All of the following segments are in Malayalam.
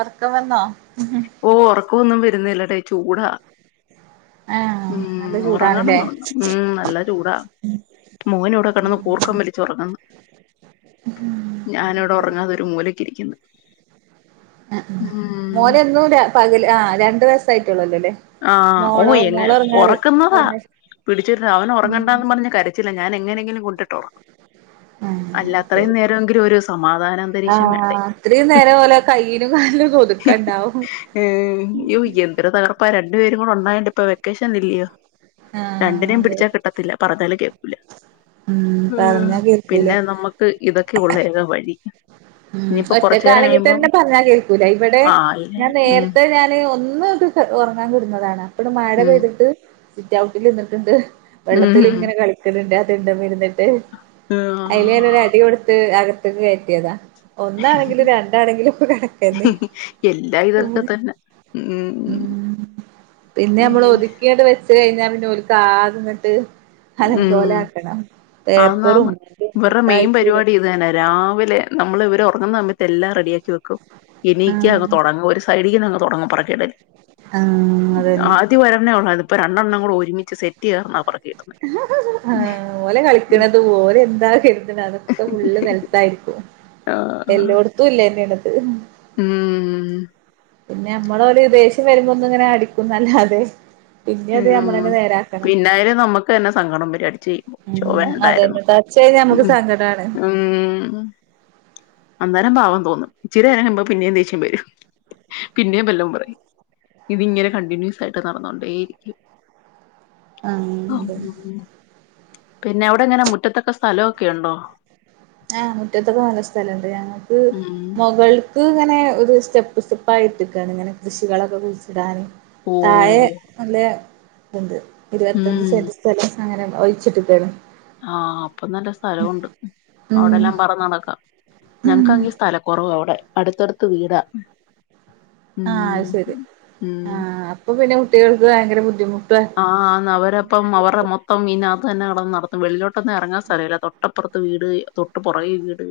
ഒർക്കം വന്നോ ഓഹ് ഒർ ക്കം ഒന്നും വരുന്നില്ലടെ ചൂടാ ആഹ് മ്മ് നല്ല ഉറങ്ങണം ചൂടാണ്ല്ലേ [unintelligible] ഉം നല്ല ചൂടാ മോനിവിടെ കിടന്ന് കൂർക്കം വലിച്ചു ഉറങ്ങുന്നു ആഹ് ഞാനിവിടെ ഉറങ്ങാതെ ഒരു മൂലക്ക് ഇരിക്കുന്നു അഅഹ് മോനെന്നും ര പകല് ആഹ് രണ്ട് ദിവസായി ആഹ് ഓഹ് എങ്ങ് ഉറക്കുന്നതാ ഒറങ്ങ പിടിച്ചിട്ട് അവനൊറങ്ങണ്ടാന്ന് പർഞ്ഞ് കരച്ചില ഞാൻ എങ്ങനെങ്കിലും കൊണ്ടിട്ട് ഉറക്കും അല്ല ആഹ് അത്രയും ശരി നേരവെങ്കിലും ഒരു സമാധാനന്തരീക്ഷം വേണ്ടേ ആഹ് ഇത്രയും നേരം ഓലെ കയ്യിലും കാലിലും ഒതുക്കണ്ടാവും യ്യോ യന്തൊരു തകർ രണ്ടു പേരും കൂടെ ഉണ്ടായിണ്ട് ഇപ്പ വെക്കേഷൻ ഇല്ലിയോ ആഹ് രണ്ടിനേം അതെ പിടിച്ചാ കിട്ടത്തില്ല പറഞ്ഞാല് കേക്കൂല ഉം മ്മ് പറഞ്ഞാ കേക്കൂല പിന്നെ നമ്മക്ക് ഇതൊക്കെ ഒള്ളു ഏക വഴി മ്മ് ഇനിയിപ്പോ കൊറച്ചേരം ഒറ്റക്കാണെങ്കി കഴിയുമ്പം തന്നെ പറഞ്ഞാൽ കേക്കൂല ഇവിടെ ആയില്ല ഞാൻ ഉം നേരത്തെ ഞാന് ഒന്ന് ഉറങ്ങാൻ കിടുന്നതാണ് ഇവടെ മഴ ഉം പെയ്തിട്ട് സിറ്റൗട്ടിൽ നിന്നിട്ട്ണ്ട് ഉം വെള്ളത്തിലിങ്ങനെ കളിക്കണ് ണ്ട് ണ്ട് വര്ന്ന്ണ്ട് അയില് ഞാനൊരു ആഹ് അടി കൊടുത്ത് അക കത്തക്ക് കേറ്റിയതാ ഒന്നാണെങ്കിലും രണ്ടാണെങ്കിലും കണക്കന്നെ എല്ലാ ഉം ഇതൊക്കെ തന്നെ ഉം പിന്നെ നമ്മള് അയ്യോ ഒതുക്കീയട് വെച്ച് എ കഴിഞ്ഞാ പിന്നെ ഓൽക്ക് ആകെങ്ങിട്ട് ഉം പേപ്പറും ആന്നാന്ന് അതും ഇവറെ മെയിൻ മുട്ടായിക്കൂട പരിപാടി ഇതന്നാ രാവിലെ നമ്മള് ഇവർ ഉറങ്ങുന്ന സമയത്ത് എല്ലാം റെഡിയാക്കി വെക്കും കും എണീക്ക അങ്ങ് ആഹ് തുടങ്ങും ഒരു സൈഡീന്ന് അങ്ങ് തുടങ്ങും പുറകേ വരും ആഹ് അതന്നെ ആതി വര്ന്ന ഓള് അട് ഇപ്പോൾ രണ്ടെണ്ണം കൂടെ ഒരുമിച്ച് സെറ്റ് ചേർന്ന പെർക്കിയത് ആ ഓലെ കളിക്കണത് ഓല് എന്താ കരുത്ണ അതൊക്കെ ഫുള്ള് നിലത്തായിരിക്കും ആഹ് എല്ലോട്ത്തും ഇള്ളന്നെ എന്നിട്ട് ഉം പിന്നെ നമ്മളോല് ദേഷ്യം വരുമ്പോ ഒന്ന് ഇങ്ങനെ അടിക്കുംന്നല്ലാതെ ഉം പിന്നായാല് നമ്മക്ക് ക്ക് തന്നെ സങ്കടം വരും അടിച്ചെയ്ഞാൽ ച്ചോ ഉം വേണ്ടായിരുന്നു അതന്നെ ടച്ച് കഴിഞ്ഞാ നമുക്ക് ഉം സങ്കടാണ് ഉം അന്നേരം പാവം തോന്നും ഇച്ചിരി നേരം കയ്യുമ്പ പിന്നേം ദേഷ്യം വരും പിന്നേം ബല്ലോം പറയും ഇതി ഇങ്ങനെ കണ്ടിന്യൂസ് ആയിട്ട് നടന്നോണ്ടേ ഇരി ക്യും ആ അതെന്നെ പിന്നെ അവിടെങ്ങന മുറ്റത്തൊക്കെ സ്ഥലവൊക്കെ ഒണ്ടോ ആഹ് മുറ്റത്തൊക്കെ നല്ല സ്ഥലൊണ്ട് ഞങ്ങക്ക് ഉം മുകൾക്ക് ഇത് ഇങ്ങനെ ഒരു സ്റ്റെപ്പ് സ്റ്റെപ്പായിട്ടാക്കാണ് ഇങ്ങനെ കൃഷികളൊക്കെ കുഴിച്ചിടാൻ ഓ തായെ അല്ലേ ഉണ്ട് ഇരുപത്തഞ്ച് ഉം സെന്റ് സ്ഥലം അങ്ങനെ ഒഴിച്ചിട്ട് തരും ആ അപ്പൊ നല്ല സ്ഥലൊണ്ട് ഉം അവിടെല്ലാം പറന്ന് നടക്കാം ഉം ഞങ്ങൾക്ക് ആണെങ്കിൽ സ്ഥല കുറവ് അവിടെ. അടുത്തടുത്ത് വീടാ. ഉം ആഹ് അത് ശരി ഉം ആഹ് അപ്പൊ പിന്നെ കുട്ടികൾക്ക് ഭയങ്കര ബുദ്ധിമു [unintelligible] ആഹ് അന്ന് അവര് അപ്പം അവരുടെ മൊത്തം ഇന തന്നെ നടന്നു നടത്തും വെളിലോട്ടൊന്നും ഇറങ്ങാൻ സ്ഥലമില്ല, തൊട്ടപ്പുറത്ത് വീട് തൊട്ട് പുറകെ വീട്.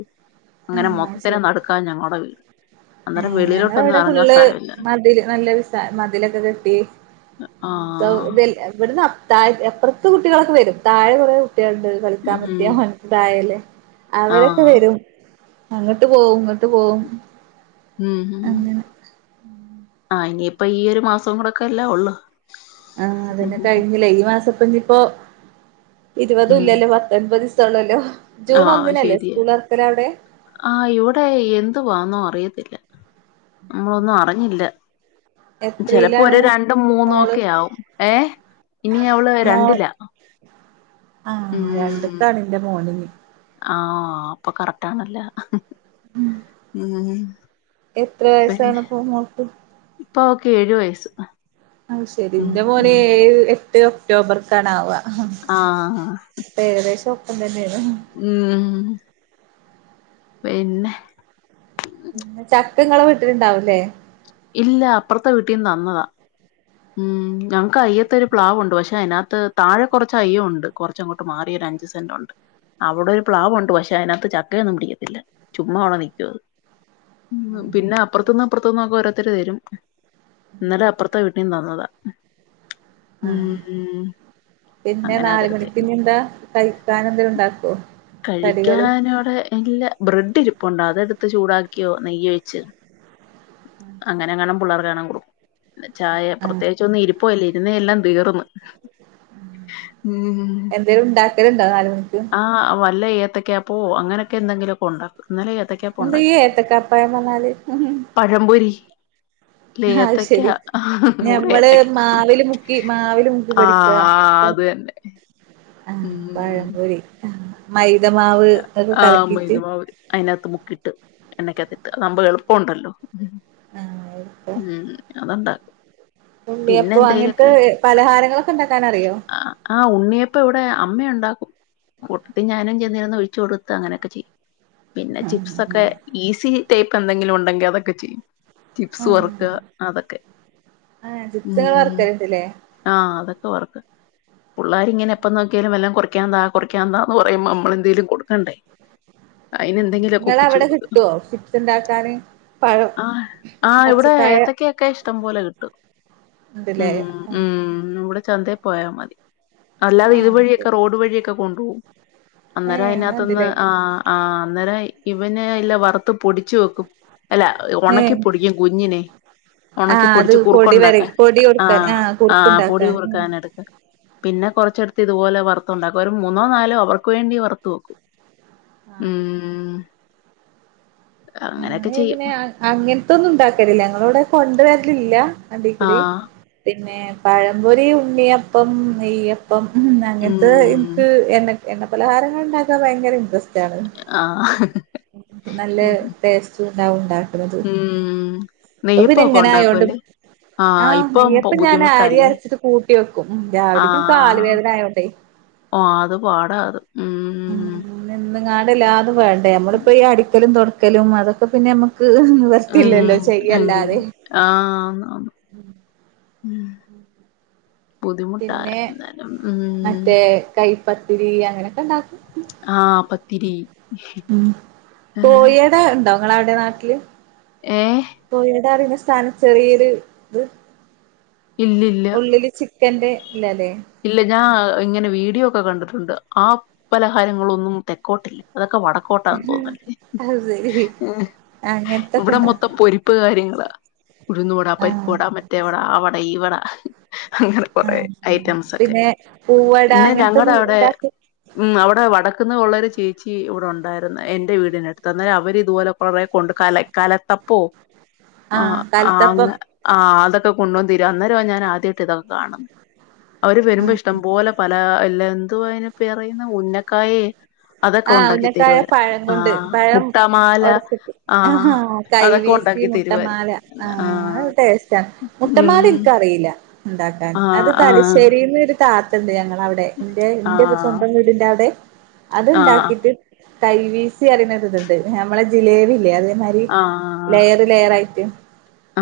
അങ്ങനെ ആഹ് മൊത്തത്തിനെ ശരി നടുക്കാ ഞങ്ങളുടെ വീട് അന്നേരം ഏഹ് വെളിയിലോട്ടൊന്നും ഞങ്ങളവിടെ ഇറങ്ങാൻ ഫുള്ള് സ്ഥലമില്ല മതില് നല്ലരസ മതിലൊക്കെ കെട്ടി ആ തൊ തില് ഇവിടുന്ന. താഴെ അപ്പുറത്ത് കുട്ടികളൊക്കെ വരും താഴെ കൊറെ കു ട്ടികളുണ്ട് കളിക്കാൻ ഉം പറ്റിയ വലുതായത്. ആ അവരൊക്കെ വരും. അങ്ങോട്ട് പോവും ഇങ്ങോട്ട് പോവും. ഉം അങ്ങനെ ആഹ് ഇനിയിപ്പ ഈ ഒരു മാസം കൂടെ ഒക്കെ അല്ലെ ഉള്ളൂ. ആഹ് അതെന്നെ കഴിഞ്ഞില്ലേ ഈ മാസം. ഇനിയിപ്പോ ഇരുപതും ഇല്ലല്ലേ പത്തൊൻപത് ദിവ തോനുവല്ലോ ആഹ് ആഹ് അത് ശരിയാ ആഹ് ഇവിടെ എന്ത് വാന്നോ അ റിയത്തില്ല. നമ്മളൊന്നും അറിഞ്ഞില്ല ചെലപ്പോ എത്രയിലാണ് ഒരു രണ്ടും മൂന്നും മോള് ഒക്കെ ആവും ഏ ഇനി അവള് മോൾ രണ്ടിലാ ആഹ് രണ്ട്ക്കാണ് ൻ്റെ മോനെനി. ആഹ് അപ്പൊ കറക്റ്റാണല്ലോ ഉം എത്ര വയസ്സാണിപ്പോ മോൾക്ക്? ഇപ്പ ഓക്ക് ഏഴു വയസ്സ്. അത് ശരി ഉം ൻ്റെ മോന് ഉം ഏഴ് എ എട്ട് ഒക്ടോബർക്കാണ് ആവാ ആഹ് ആഹ് ആഹ് അപ്പൊ ഏകദേശം ഒപ്പം തന്നെയാണ്. ഉം പിന്നെ പിന്നെ ചക്കങ്ങളെ വീട്ടില്ണ്ടാവു ല്ലേ? ഇല്ല അപ്പുറത്തെ വീട്ടീന്ന് തന്നതാ, ഉം ഞങ്ങക്ക് അയ്യത്ത് ഒരു പ്ലാവുണ്ട്, പക്ഷെ അതിനാത്ത് താഴെ കൊറച്ച് അയ്യണ്ട് കുറച്ചങ്ങോട്ട് മാറി ഒരു അഞ്ചു സെന്റുണ്ട്, അവിടെ ഒരു പ്ലാവുണ്ട്, പക്ഷെ അതിനാത്ത് ചക്കയൊന്നും പിടിക്കത്തില്ല, ചുമ്മാ അവിടെ നിക്കാ. ഉം പിന്നെ അപ്പറത്തൂന്നും ഇപ്പറത്തൂന്നൊക്കെ ഓരോ ഇന്നലെ അപ്പുറത്തെ വീടിന് തന്നതാ ഉം ആഹ് അങ്ങനെ പിന്നെ അങ്ങനെ ആ അത്‌ നാല് എടുത്തേ മണിക്ക് ഇനി എന്താ കഴിക്കാൻ എന്തേലും ഉണ്ടാക്കോ കടികള് കഴിക്കാനോടെ എല്ലാ ബ്രെഡിലും ഇ അപ്പം ഉണ്ട് അതെടുത്ത് ചൂടാക്കിയോ നെയ്യ് ഒഴിച് അങ്ങനെങ്ങണം പിള്ളേ കാണാൻ കൊടുക്കും ചായ ആഹ് പ്രത്യേകിച്ച് ഒന്നും ഇരിപ്പല്ല ഇരുന്നേ എല്ലാം തീർന്ന് മ് എന്തേലും ഉണ്ടാക്കലുണ്ടോ നാല് മണിക്ക് ആ വല്ല- ഏത്തക്കഅപ്പോ അങ്ങനൊക്കെ എന്തെിലൊക്കെ ഉണ്ടാക്കും ഇന്നലെ ഏത്തക്കാപ്പം അന്ത ഉണ്ടാക്കി യത്ത കപ്പായ നാല് [unintelligible] ഏത്തക്കാ കൂടെ ഞമ്മള് ഏത്തക്ക മാവില് മുക്കി മാവില് മുക്കി ആ അത് തന്നെ ആ ഉം പഴംപൊരി മൈദ മൈദമാവ് അതൊക്കെ കലക്കിട്ട് അ മുക്കിയിട്ട് എണ്ണയ്ക്കകത്തിട്ട് അതാകുമ്പോ എളുപ്പമുണ്ടല്ലോ ആഹ് ഉം അതണ്ടാ പിന്നെ ഉണ്ണിയപ്പം അങ്ങനത്തെ എന്തേലൊക്കെ പലഹാരങ്ങളൊക്കെ ഉണ്ടാക്കാൻ അറിയോ ആ ഉണ്ണിയപ്പം ഇവിടെ അമ്മയു ണ്ടാക്കും കൂട്ടത്തി ഞാനും ചെന്നിരു- ഒഴിച്ചു കൊടുത്ത് അങ്ങനെയൊക്കെ ചെയ്യും പിന്നെ ആഹ് ചിപ്സൊക്കെ അങ്ങനെ ഈസി തേപ്പ് എന്തെങ്കിലും ഉണ്ടെങ്കി അതൊക്കെ ചെയ്യും ചിപ്സ് ആഹ് വറക്കാ അതൊക്കെ ആഹ് ചിപ്സ് ഇങ്ങള് ഉം വറക്കലുണ്ട്ല്ലേ ആഹ് അതൊ [unintelligible] പുള്ളാര് ഇങ്ങനെ എപ്പ നോക്കിയാലും വെല്ലോ കൊറിക്കാൻ താ കൊറിക്കാൻന്താന്ന് പറയുമ്പോ നമ്മള് എ എന്തേലും കൊടുക്കണ്ടേ? അയിന് എന്തെങ്കിലൊക്കെ നിങ്ങളെ ഒപ്പിച്ചു അവിടെ [unintelligible] കിട്ടുവോ ചിപ്സ് ഉണ്ടാക്കാന് പഴം ആഹ് ആഹ് ഇവടെ പച്ചക്കായ ഏത്തക്കെയൊക്കെ ഇഷ്ടം പോലെ കി ട്ടും ഉണ്ട് ല്ലേ ആഹ് ചന്തേ പോയാ മതി അല്ലാതെ ആഹ് ഇതുവഴിയൊക്കെ ശരി റോഡ് വഴിയൊക്കെ കൊണ്ട് പോവും അന്നേരം ഏഹ് അങ്ങനെ അതിനാത്തിന്ന് ഉണ്ട്ല്ലേ ആഹ് ആഹ് അന്നേരം ഇവന് ഇല്ല വറുത്ത് പൊടിച്ചു വെക്കും, അല്ല ഏഹ് ഒണക്കിപ്പൊടിക്കും കുഞ്ഞിനെ, ആഹ് അത് ഒണക്കിപ്പൊടിച്ച് പൊടി വര കുറുക്കുണ്ടാക്കാൻ പൊടി കൊടുക്കാൻ ആഹ് ആ പൊടി കുറുക്കുണ്ടാക്കാൻ ഉം കുറുക്കാൻ എടുക്കാ, പിന്നെ കൊറച്ചെടുത്ത് ഇതുപോലെ വറത്തുണ്ടാക്കും ഒരു മൂന്നോ നാലോ അവ ക്ക് വേണ്ടി വറത്തു വെക്കും ആഹ് ഉം അങ്ങനെയൊക്കെ ചെയ്യും ഞങ്ങളിങ്ങനെ അഹ് അങ്ങൻത്തൊന്നും ഇണ്ടാക്കലില്ല ഞങ്ങളെ ഇവടെ കൊണ്ടുവര ലില്ല അടിക്കൂടി ആഹ് [unintelligible] പിന്നെ പഴംപൊരി ഉണ്ണിയപ്പം നെയ്യ പ്പം അങ്ങൻത്തെത് ഉം ഇൻക്ക് എണ്ണെ എണ്ണ പലഹാരങ്ങള്ണ്ടാക്കൻ ഭയങ്കര ഇൻട്രസ് ആഹ് നല്ല ടേസ്റ്റ് ഉണ്ടാവും ണ്ടാവും അത് ഉം ഇപ്പ പിന്നെ നെയ്യപ്പൊക്കെ ഇങ്ങനെ ആയോണ്ട് ഉണ്ടാക്കൂല്ലേ ആ ആഹ് ഇപ്പൊ ബു- നെയ്യപ്പം ഞാന് അരി ബുദ്ധിമുട്ടല്ലേ അര്ച്ച്ട്ട് കൂട്ടി വെക്കും ഉം രാവിലെക്ക് കാല് ആഹ് വേദനായോണ്ടെ ഓ അത് പാടാ അത് ഉം [unintelligible] ങ്ങാടല്ലാതെ വേ ണ്ട ഞമ്മളിപ്പോ ഈ അടിക്കലും തൊട ക്കലും അതൊക്കെ പിന്നെ ഞമ്മ ഉം അങ് ആഹ് ബുദ്ധിമുട്ടാ പിന്നെ ന്നാലും ഉം പത്തിരി അങ്ങനെ ക്കെണ്ടാക്കും ഇത്തിരി ഉം കോഴിയവിടെ ഉണ്ടോ നിങ്ങളെവിടെയാ നാട്ടില് ഏഹ് പോയ [unintelligible] [unintelligible] ചെറിയൊരു ഇത് ഇല്ലില്ല എന്തേ ഇല്ല ഞാൻ ഇങ്ങനെ വീട്ടിൽ ഡിയോ ഒക്കെ കണ്ടിട്ടുണ്ട് ആ പലഹാരങ്ങളൊന്നും തെക്കോട്ടില്ല അതൊക്കെ ഒക്കെ വടക്കോട്ടാന്ന് തോന്നുന്ന് അല്ലേ അത് ശരി അങ്ങനത്തൊക്കെ ഇവിടെ ഇണ്ടാക്കും മൊത്തം പൊരിപ്പ് കാര്യങ്ങളാ ഉഴുന്നാ വട ആഹ് പരിപ്പുവട മറ്റേ വട ആ വട ഈ വട അങ്ങനെ കുറേ ആഹ് ഐ ആഹ് ഒക്കെ പിന്നെ പൂവട പിന്നെ ഞങ്ങടെ അങ്ങനത്തൊന്നും അവിടെ ഇണ്ടാക്കി ഉം അവിടെ വടക്കുന്നുള്ള ഒരു ചേച്ചി ഇവിടെ ഉണ്ടായിരുന്നു എന്റെ വീടിനടുത്ത് അന്നേരം അവര് ഇതുപോലെ കൊറെ കൊണ്ട് കല കലത്തപ്പോം ആഹ് അങ്ങ് ആഹ് അതൊ ഒക്കെ കൊണ്ടുന്നു തരും അന്നേരമാ ഞാൻ ആദ്യായിട്ട് ഇതൊക്കെ കാണുന്നെ അവര് വരുമ്പോ ആഹ് ഇഷ്ടം പോലെ പല ഇല്ല എന്ത് എന്തുവാ അതിനു പെറയുന്നെ ഉന്നക്കായയേ ആഹ് ഉന്നക്കായ പഴം കൊണ്ട് പഴം മുട്ടാമാല ഒടച്ചിട്ട് ആ ആഹ് അതൊക്കെ കൈവീസി ഉണ്ടാക്കി തരുവായിരുന്നു മുട്ടമാല ആ ടേസ്റ്റ് ആണ് മുട്ടമാല ഉം എനിക്കറിയില്ല ഉണ്ടാക്കാൻ ആ അത് ആ തലശ്ശേരിന്ന് ഒരു താ എന്ത് ചെയ്യാന അവിടെ എന്റെ എന്റെ സ്വന്തം വീടിന്റെ അവിടെ ആ അതുണ്ടാക്കിട്ട് കൈവീസി അറിയതുണ്ട് നമ്മളെ ജിലേബില്ലേ അത് അ ആ ആ ലെയർ ലെയർ ആയിട്ടും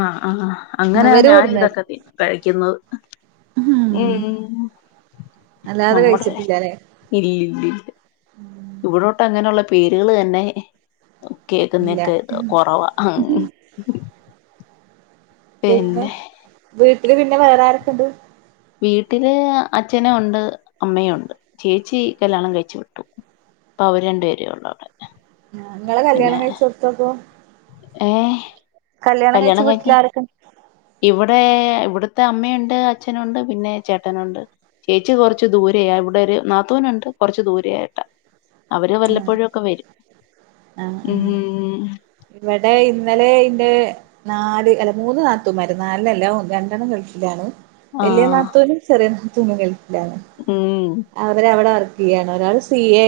ആഹ് ആഹ് അങ്ങനെ ഞാൻ ഇതൊക്കെ തിന്ന കഴിക്കുന്നത് ഉം അല്ലാതെ നമ്മുടെ കഴിച്ചിട്ടില്ലല്ലേ ഇല്ലല്ലല്ല ഇവിടോട്ട് അങ്ങനെയുള്ള പേരുകൾ തന്നെ കേക്കു ഇല്ല ന്നൊക്കെ കൊറവാ പിന്നെ വീട്ട ൽ പിന്നെ വേറെ ആരൊക്കെ ഉണ്ട് വീട്ടില് അച്ഛനും ഉണ്ട് അമ്മയയും ഉണ്ട് ചേച്ചി കല്യാണം കഴിച്ചു വിട്ടു അപ്പ അവര് രണ്ടു പേരേ ഉള്ളു അവിടെ ആ നിങ്ങളെ പിന്നെ കല്യാണം കഴിച്ചടുത്തപ്പോ ഏഹ് കല്യാണം കഴിച്ച് വീട്ടില്ൽ ആരൊക്ക ഇവിടെ ഇവിടത്തെ അമ്മയുണ്ട് അച്ഛനുണ്ട് പിന്നെ ചേട്ടനണ്ട് ചേച്ചി കുറച്ച ദൂര ഇവിടെ ഒരു നാത്തൂനുണ്ട് കൊറച്ച ദൂരായിട്ടാ ആ ആ ഉം ഇവിടെ ഇന്നലെ ഇന്റെ നാല് അല്ല മൂന്ന് നാത്തമാര് നാല്ല്ലേ രണ്ടെണ്ണം ഗൾഫിലാണ് വലിയ ആഹ് നാത്തൂനും ചെറിയ നാത്തൂനും നാത്തൂനുകൾ ഉം അവരെ അവിടെ വർക്ക് സി എ ആണ് ഒരാൾ സി എ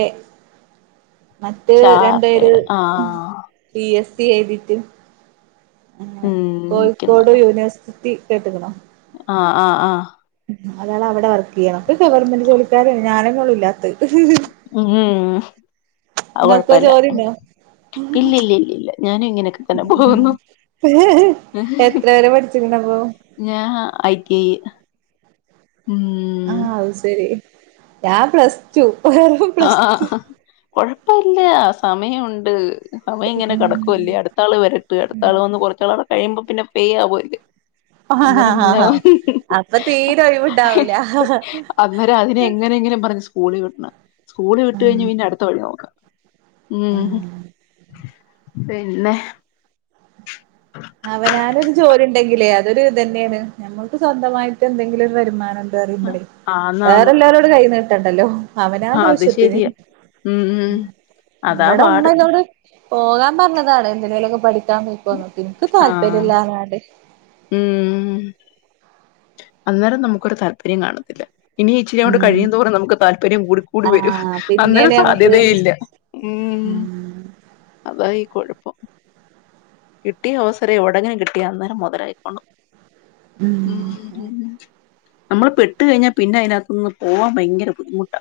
മറ്റേ രണ്ടുപേരും ചാർട്ടേഡ് ആഹ് പി എസ് എഴ്തിട്ട് ആ ഉം ക്കുന്ന കോഴിക്കോട് യൂണിവേഴ്സിറ്റി ട്ടി കേട്ടുക്ക്ണോ ആ ആ ആ ഒരാളെ അവിടെ വർക്ക് ചെയ്യാ ഒക്കെ ഗവൺമെന്റ് ജോലിക്കാര ഞാനെന്നെള്ളൂ ഇല്ലാത്ത ഉം ഉം അ ഇങ്ങക്കോ കൊഴപ്പല്ല ജോലിണ്ടോ ഇല്ലല്ല ഇല്ലല്ല ഞാനും ഇങ്ങനൊക്കെ തന്നെ പോകുന്നു എത്ര വരെ പഠിച്ചിക്കണപ്പൊ ഞാൻ ഐ ടി ഐ ഉം ആ അയ് ശരി ഞാൻ പ്ലസ് ടു വെറും ആ പ്ലസ് ടു ആ. കൊഴപ്പല്ല സമയമുണ്ട്. സമയംഇങ്ങനെ ഉം കിടക്കുവല്ലേ അടുത്താള് വരട്ട് അടുത്തആള് വന്ന് കുറച്ചാൾ അവ കഴിയ്പോ പിന്നെ. പെയ്യാ പോയിത്. ആ ഹാ അപ്പൊ തീരെ ഒഴിമുണ്ടാവൂല. അന്നേരം സ്കൂളിൽ വിടണം. സ്കൂള് വിട്ട് കഴിഞ്ഞ് അടുത്ത പിന്നെ വഴി നോക്ക ഉം പിന്നെ. അവനാരു ജോലി. ഉണ്ടെങ്കിലേ അതൊരു ഇത് തന്നെയാണ് നമ്മക്ക് സ്വന്തമായിട്ട് എന്തെങ്കിലും ഒരു വരുമാനം. ആന്നാന്ന് വേറെ എല്ലാരോടും കൈ നീ. ട്ടണ്ടല്ലോ. അവനവന് അത് ആവിഷത്തിന് ശെരിയാ. ഉം ഉം അതാ ഇവിടെ പാട്. ഉമ്മന്നോട്. പോകാൻ പറഞ്ഞതാണ് എന്തെങ്കിലും ഒക്കെ പഠികാൻ. എനിക്ക് താല്പര്യം ആഹ് ഇല്ലാർഞ്ഞാണ്ട്. ഉം. അന്നേരം നമുക്കൊരു താല്പര്യം കാണത്തില്ല. ഇനി ഇച്ചിരിയും കൊണ്ട് ഉം കഴിയുന്നോറെ നമുക്ക് താല്പര്യം കൂടി കൂടി വരു ആഹ് അന്നരെ പിന്നേണ് നമുക്ക് സാധ്യതയ ഇല്ല ഉ ഉം അതാ ഈ കുഴപ്പം കിട്ടിയ അവസരം എവിടെങ്കിലും കിട്ടിയ അന്നേരം മുതലാക്കിക്കോണം. ഉം. നമ്മള് പെട്ട് കഴിഞ്ഞാൽ പിന്നെ അതിനകത്തു നിന്ന് പോകാൻ ഭയങ്കര ബുദ്ധിമുട്ടാ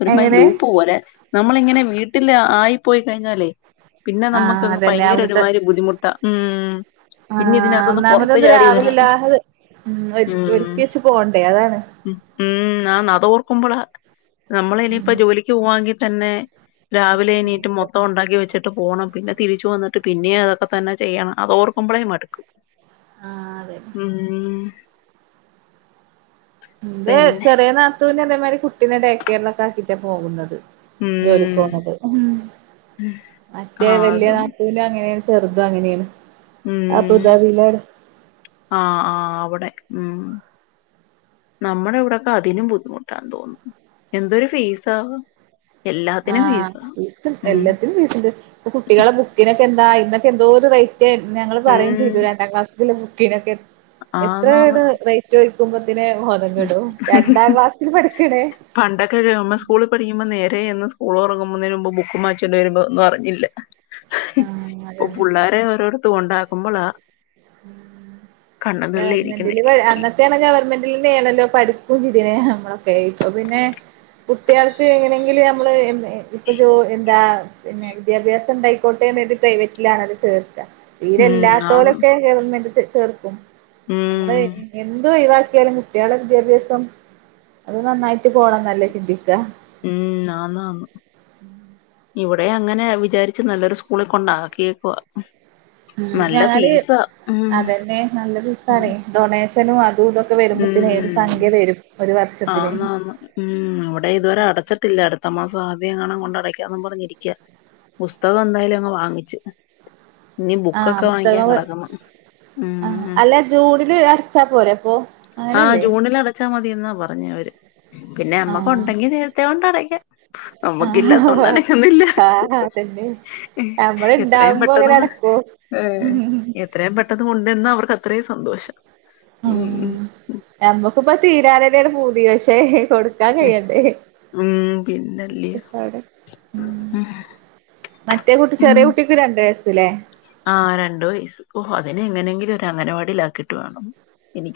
ഒരുമാതിരി എങ്ങനെ ലൂപ്പ് പോലെ. നമ്മളിങ്ങനെ വീട്ടില് ആയി പോയി കഴിഞ്ഞാലേ. പിന്നെ നമ്മുക്കങ്ങ് ഭയങ്കര ഒരുമാതിരി. ബുദ്ധിമുട്ടാ. ഉം ആ പിന്നെ ഇതിനകത്തൊന്ന് പുറത്ത് ഒന്നാമതന്ന് ചാടി രാവിലെ വരാൻ എല്ലാം കൂടെ ഉ ഉം ഒരുക്കി വെച്ച് പോവണ്ടേ അതാണ്. ഉം ആണ് അത് ഓർക്കുമ്പോളാ. നമ്മള് ഇനിയിപ്പോ ജോലിക്ക് പോകുവാണെങ്കിൽ തന്നെ രാവിലെ എണീറ്റ് മൊത്തം ഉണ്ടാക്കി വെച്ചിട്ട് പോണം പിന്നെ തിരിച്ച് വന്നിട്ട് പിന്നെയും അത് ഒക്ക തന്നെ ചെയ്യണം അത് ഓർക്കുമ്പോളേ മടുക്കും. ആഹ് അതെ ഉം എന്റെ പിന്നെ ചെറിയ നാത്തുനെ. കുട്ടിനെ ഡെകേറിൽ ഒക്കെ ആക്കിട്ടാ പോകുന്നത്. ജോലിക്ക് പോന്നത് മറ്റേ ആഹ് വലിയ അതും നാത്തൂനും അങ്ങനെ ആണ്. ചെറുതാ അങ്ങനെയാണ് അബുദാബിയിലാണ് നമ്മുടെ ഇവിടെൊക്കെ അതിനും ബുദ്ധിമുട്ടാന്ന് തോന്നുന്നു എന്തൊരു ഫീസാ എല്ലാത്തിനും ഫീസാ. ആഹ് എല്ലാത്തിനും ഇണ്ട് കുട്ടികളെ ബുക്കിനൊക്കെ എന്താ വില [unintelligible] എന്തൊരു ഞങ്ങള് പറയെം ചെയ്തു രണ്ടാം ക്ലാസില് [unintelligible] ആന്നാന്ന്. എത്രയാണ് റേറ്റ് ചോദിക്കുമ്പോത്തിന് ബോധം കെടും രണ്ടാം ക്ലാസ്സിൽ പഠിക്കണേ പണ്ടൊക്കെ ഗവണ്മെന്റ് സ്കൂളിൽ പഠിക്കുമ്പോ നേരെ എന്ന് ഓളോറങ്ങുന്നേനു മുൻപ് ബുക്ക് വാങ്ങിച്ചോണ്ട് വരുമ്പോ ഒന്നും അറിഞ്ഞില്ല ആഹ് ഇപ്പൊ അതന്നെ പിള്ളാരെ [unintelligible] ഉണ്ടാക്കുമ്പോളാ [unintelligible] ഇരിക്കുന്നേ മെന്റില് അന്നത്തെയണ് ഗവർമെന്റിൽ വേണല്ലോ പടുപ്പും ചിതിനെ നമ്മളൊക്കെ ഇപ്പോ പിന്നെ കുട്ടികൾക്ക് എങ്ങനെങ്കിലും നമ്മള് എ ഇപ്പൊ ജോ എന്താ പിന്നെ വിദ്യാഭ്യാസം ഉണ്ടായിക്കോട്ടെ ന്നരുതി പ്രൈവറ്റിലാണത് ചേർത്ത തീരെ ഉം ഇല്ലാത്തോള് ആന്ന് ഗവൺമെന്റില്ചേർക്കും നമ്മള് ഉം എന്തുവാ ഇവ ഒലും കുട്ടികള വിദ്യാഭ്യാസം അത് നന്നായിട്ട് പോകണം നല്ല ഉം ആന്ന് ആന്ന് ഇവിടെ അങ്ങനെ വിചാരിച്ച് നല്ലൊരു സ്കൂള കൊണ്ടാക്കിയക്ക ഉ ഞങ്ങള് അതന്നെ നല്ലൊ ഉം ഫിസണേ ഡൊണേ തനുവ ഉം ഒരു വർഷത്തിന് ആന്ന് ആന്ന് ഉ ഇവിടെ ഇതുവരെ അടച്ചിട്ടില്ല അത്തമാസം ആദ്യം എങ്ങനും കൊണ്ടടയ്ക്കും പറഞ്ഞിരിക്ക പുസ്തകം എന്തായാലും അങ്ങ് വാങ്ങിച്ചു ആഹ പുസ്തകം ആ ഉം അല്ല ജൂണില് അടച്ചാ പോരെ അപ്പൊ ആഹ് അങ്ങനല്ലേ ജൂണിൽ അടച്ചാ മതി എന്നാ പറഞ്ഞു അവര് പിന്നെ അമ്മക്ക് ആഹ് ഉണ്ടെങ്കി നേരത്തെ കൊണ്ട് അടക്കാം ആഹ് നമ്മക്കില്ലത്തൊണ്ടനക്കുന്നില്ല ആഹ് അതന്നെ നമ്മള് എത്രയും ഇണ്ടാവുമ്പോ അങ്ങനെ അടക്കൂ പെട്ടെന്ന്ഏ എത്രയും പെട്ടെന്ന് എന്ന അവർക്ക് അത്രയും സന്തോഷം ഉം നമ്മുക്കിപ്പ തീരതരയുടെ പൂതിയ സഹ [unintelligible] കൊടുക്കാൻ കഴിയണ്ടേ ഉം പിന്നല്ലയോ മറ്റേ കുട്ടി ചെറിയ കുട്ടിക്ക് രണ്ട് വയസ്സ് ഇല്ലേ ആ രണ്ടു വയസ്സ് ഓ അതിനെങ്ങനെങ്കിലുരു അങ്ങനവാടിലാക്കിട്ട് വേണം എനിക്ക്